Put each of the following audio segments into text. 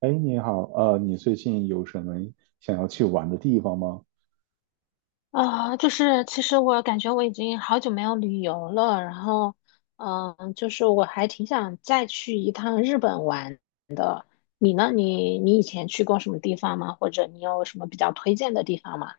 哎，你好，你最近有什么想要去玩的地方吗？就是其实我感觉我已经好久没有旅游了，然后，就是我还挺想再去一趟日本玩。你呢？你以前去过什么地方吗？或者你有什么比较推荐的地方吗？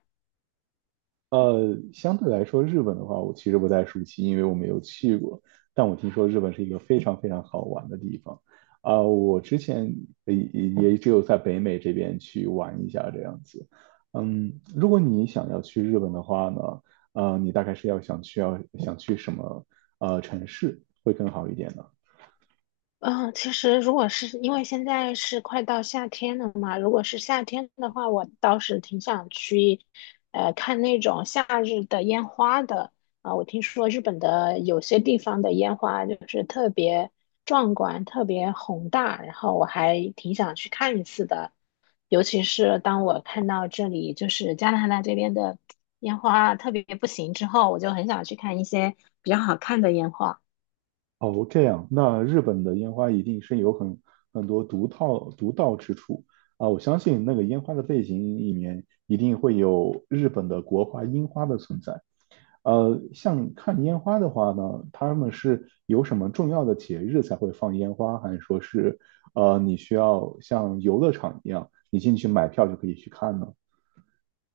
相对来说，日本的话，我其实不太熟悉，因为我没有去过。但我听说日本是一个非常非常好玩的地方，我之前也只有在北美这边去玩一下这样子。嗯，如果你想要去日本的话呢，你大概是要想去什么城市会更好一点呢？嗯，其实如果是因为现在是快到夏天了嘛，如果是夏天的话，我倒是挺想去，看那种夏日的烟花的。我听说日本的有些地方的烟花就是特别壮观、特别宏大，然后我还挺想去看一次的。尤其是当我看到这里就是加拿大这边的烟花特别不行之后，我就很想去看一些比较好看的烟花。哦，这样，那日本的烟花一定是有很多独到之处啊！我相信那个烟花的背景里面一定会有日本的国花樱花的存在。像看烟花的话呢，他们是有什么重要的节日才会放烟花，还是说是你需要像游乐场一样，你进去买票就可以去看呢？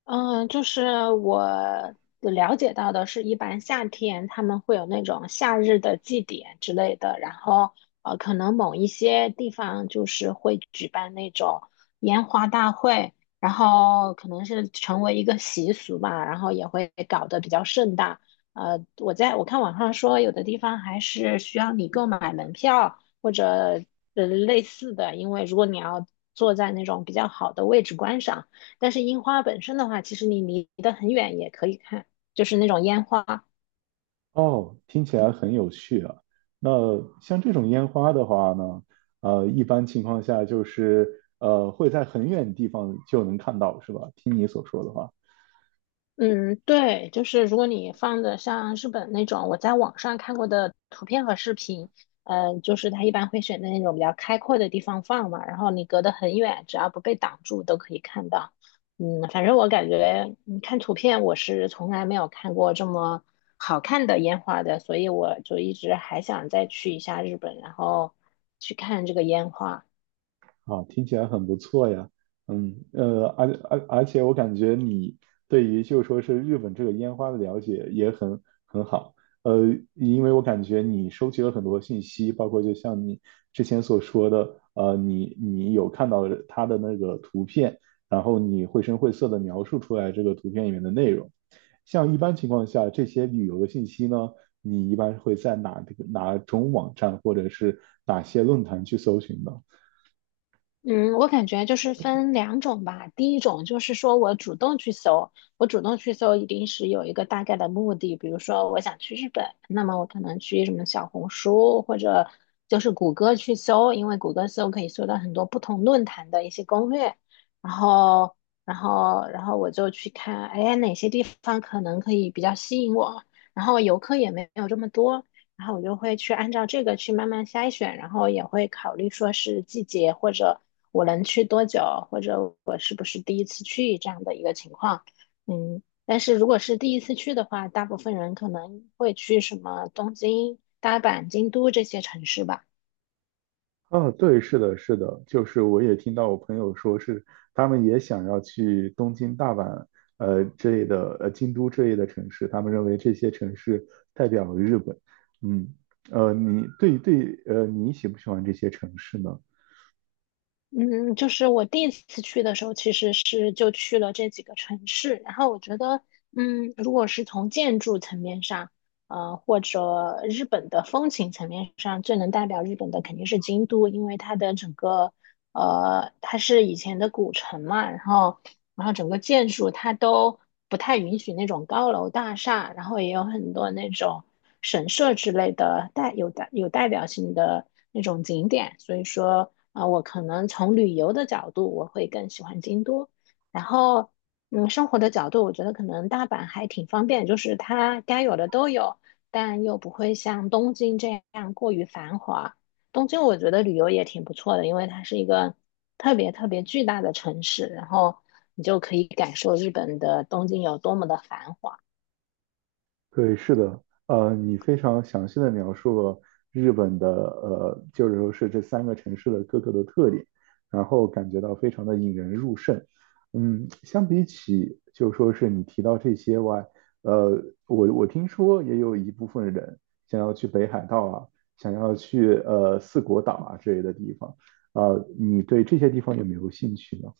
嗯，就是我了解到的是，一般夏天他们会有那种夏日的祭典之类的，然后可能某一些地方就是会举办那种烟花大会，然后可能是成为一个习俗吧，然后也会搞得比较盛大。我在我看网上说，有的地方还是需要你购买门票或者类似的，因为如果你要坐在那种比较好的位置观赏。但是樱花本身的话，其实你离得很远也可以看，就是那种烟花。哦，听起来很有趣啊。那像这种烟花的话呢，一般情况下就是会在很远的地方就能看到，是吧？听你所说的话。嗯，对，就是如果你放的像日本那种，我在网上看过的图片和视频，就是它一般会选择那种比较开阔的地方放嘛，然后你隔得很远，只要不被挡住都可以看到。嗯，反正我感觉，嗯，看图片我是从来没有看过这么好看的烟花的，所以我就一直还想再去一下日本，然后去看这个烟花。啊，听起来很不错呀。嗯，而且我感觉你对于就说是日本这个烟花的了解也很好。呃，因为我感觉你收集了很多信息，包括就像你之前所说的，你有看到它的那个图片，然后你绘声绘色的描述出来这个图片里面的内容。像一般情况下，这些旅游的信息呢，你一般会在哪种网站或者是哪些论坛去搜寻呢？嗯，我感觉就是分两种吧。第一种就是说我主动去搜，我主动去搜一定是有一个大概的目的，比如说我想去日本，那么我可能去什么小红书或者就是谷歌去搜，因为谷歌搜可以搜到很多不同论坛的一些攻略，然后然后我就去看，哎，哪些地方可能可以比较吸引我，然后游客也没有这么多。然后我就会去按照这个去慢慢筛选，然后也会考虑说是季节或者我能去多久，或者我是不是第一次去这样的一个情况。嗯，但是如果是第一次去的话，大部分人可能会去什么东京、大阪、京都这些城市吧。啊，对，是的，是的，就是我也听到我朋友说是，他们也想要去东京、大阪，之类的，京都之类的城市，他们认为这些城市代表了日本。嗯，你对对，你喜不喜欢这些城市呢？嗯，就是我第一次去的时候，其实是就去了这几个城市，然后我觉得，嗯，如果是从建筑层面上，或者日本的风情层面上，最能代表日本的肯定是京都，因为它的整个，它是以前的古城嘛，然后，然后整个建筑它都不太允许那种高楼大厦，然后也有很多那种神社之类的代表性的那种景点，所以说。我可能从旅游的角度，我会更喜欢京都。然后，嗯，生活的角度，我觉得可能大阪还挺方便，就是它该有的都有，但又不会像东京这样过于繁华。东京我觉得旅游也挺不错的，因为它是一个特别特别巨大的城市，然后你就可以感受日本的东京有多么的繁华。对，是的，你非常详细的描述了日本的就是说是这三个城市的各个的特点，然后感觉到非常的引人入胜。嗯，相比起就说是你提到这些外，呃，我听说也有一部分人想要去北海道啊，想要去四国岛啊之类的地方，你对这些地方有没有兴趣呢？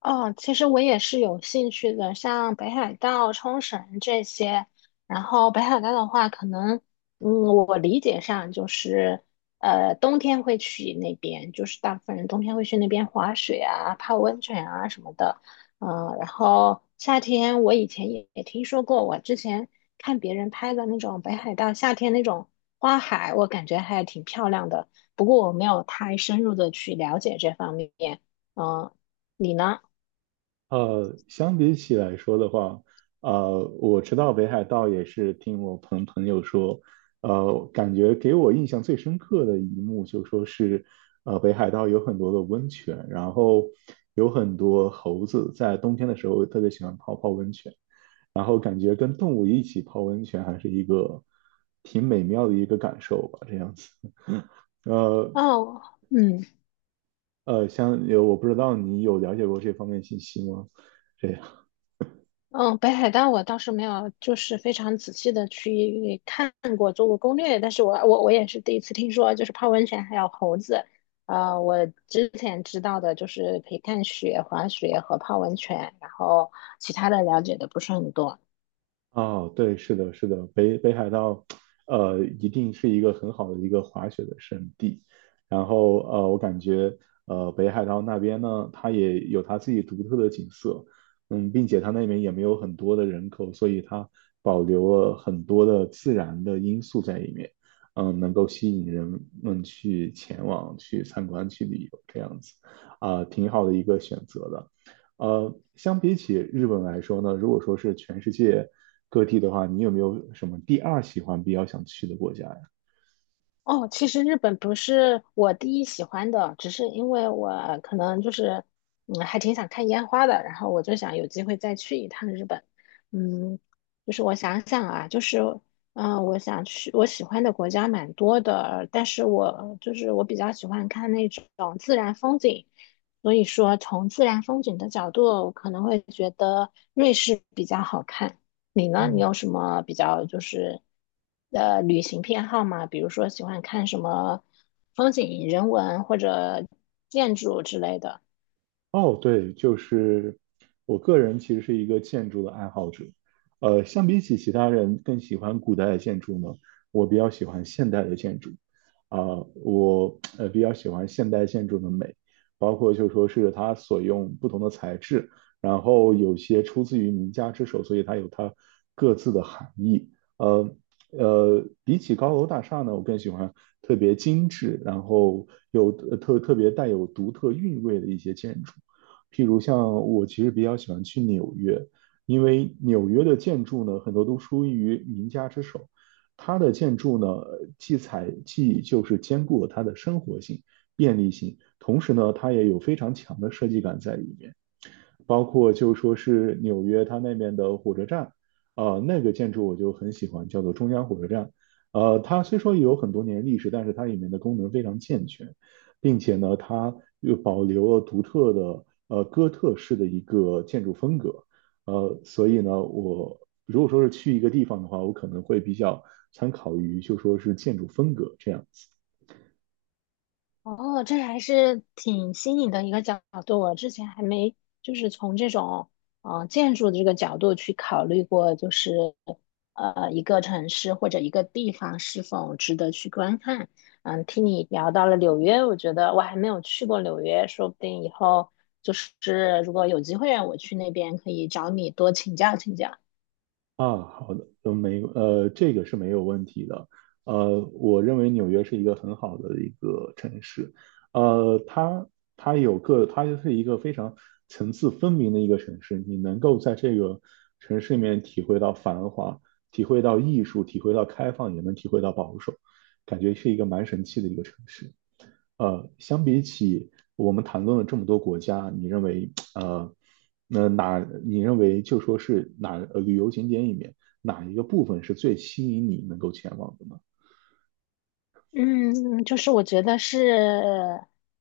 哦，其实我也是有兴趣的，像北海道、冲绳这些。然后北海道的话，可能，嗯，我理解上就是，冬天会去那边，就是大部分人冬天会去那边滑雪啊、泡温泉啊什么的。然后夏天我以前也听说过，我之前看别人拍的那种北海道夏天那种花海，我感觉还挺漂亮的。不过我没有太深入的去了解这方面。嗯、你呢？相比起来说的话，我知道北海道也是听我朋友说，感觉给我印象最深刻的一幕就说是，北海道有很多的温泉，然后有很多猴子在冬天的时候特别喜欢泡泡温泉，然后感觉跟动物一起泡温泉还是一个挺美妙的一个感受吧，这样子。呃哦，嗯像有我不知道你有了解过这方面信息吗？这样。嗯，北海道我倒是没有，就是非常仔细的去看过，做过攻略，但是我也是第一次听说，就是泡温泉还有猴子。我之前知道的就是可以看雪、滑雪和泡温泉，然后其他的了解的不是很多。哦，对，是的，是的，北海道，一定是一个很好的一个滑雪的圣地。然后，我感觉，北海道那边呢，它也有它自己独特的景色，嗯，并且它那边也没有很多的人口，所以它保留了很多的自然的因素在里面，嗯，能够吸引人们去前往、去参观、去旅游这样子，挺好的一个选择的。相比起日本来说呢，如果说是全世界各地的话，你有没有什么第二喜欢比较想去的国家呀？哦，其实日本不是我第一喜欢的，只是因为我可能就是，嗯，还挺想看烟花的，然后我就想有机会再去一趟日本。嗯，就是我想想啊，就是，我想去我喜欢的国家蛮多的，但是我就是我比较喜欢看那种自然风景，所以说从自然风景的角度，我可能会觉得瑞士比较好看。你呢？你有嗯。什么比较就是旅行偏好吗？比如说喜欢看什么风景、人文或者建筑之类的？哦，对，就是我个人其实是一个建筑的爱好者，相比起其他人更喜欢古代的建筑呢，我比较喜欢现代的建筑，啊、我比较喜欢现代建筑的美，包括就说是它所用不同的材质，然后有些出自于名家之手，所以它有它各自的含义，呃比起高楼大厦呢，我更喜欢特别精致，然后有特别带有独特韵味的一些建筑。譬如像我其实比较喜欢去纽约，因为纽约的建筑呢，很多都出于名家之手。它的建筑呢，既采既就是兼顾了它的生活性、便利性，同时呢，它也有非常强的设计感在里面。包括就说是纽约它那边的火车站，那个建筑我就很喜欢，叫做中央火车站。它虽说有很多年历史，但是它里面的功能非常健全，并且呢，它又保留了独特的哥特式的一个建筑风格。所以呢，我如果说是去一个地方的话，我可能会比较参考于就说是建筑风格这样子。哦，这还是挺新颖的一个角度，我之前还没就是从这种建筑的这个角度去考虑过，就是一个城市或者一个地方是否值得去观看。嗯，听你聊到了纽约，我觉得我还没有去过纽约，说不定以后就是如果有机会让我去那边，可以找你多请教请教。啊，好的，呃，没，呃，这个是没有问题的。我认为纽约是一个很好的一个城市，它它有个，它就是一个非常层次分明的一个城市，你能够在这个城市里面体会到繁华，体会到艺术，体会到开放，也能体会到保守，感觉是一个蛮神奇的一个城市。相比起我们谈论了这么多国家，你认为那哪你认为就说是哪旅游景点里面哪一个部分是最吸引你能够前往的呢？嗯，就是我觉得是，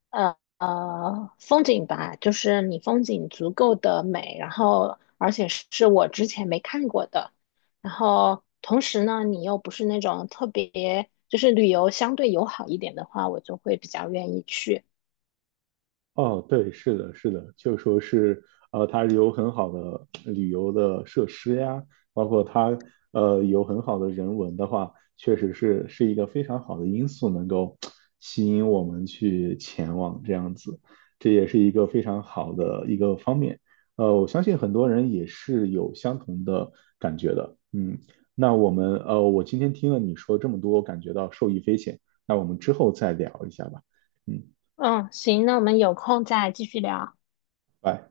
风景吧，就是你风景足够的美，然后而且是我之前没看过的，然后同时呢，你又不是那种特别，就是旅游相对友好一点的话，我就会比较愿意去。哦，对，是的，是的，就说是，它有很好的旅游的设施呀，包括它，有很好的人文的话，确实是一个非常好的因素，能够吸引我们去前往这样子，这也是一个非常好的一个方面。我相信很多人也是有相同的感觉的。嗯，那我们，我今天听了你说这么多，感觉到受益匪浅。那我们之后再聊一下吧。嗯，嗯，行，那我们有空再继续聊。拜。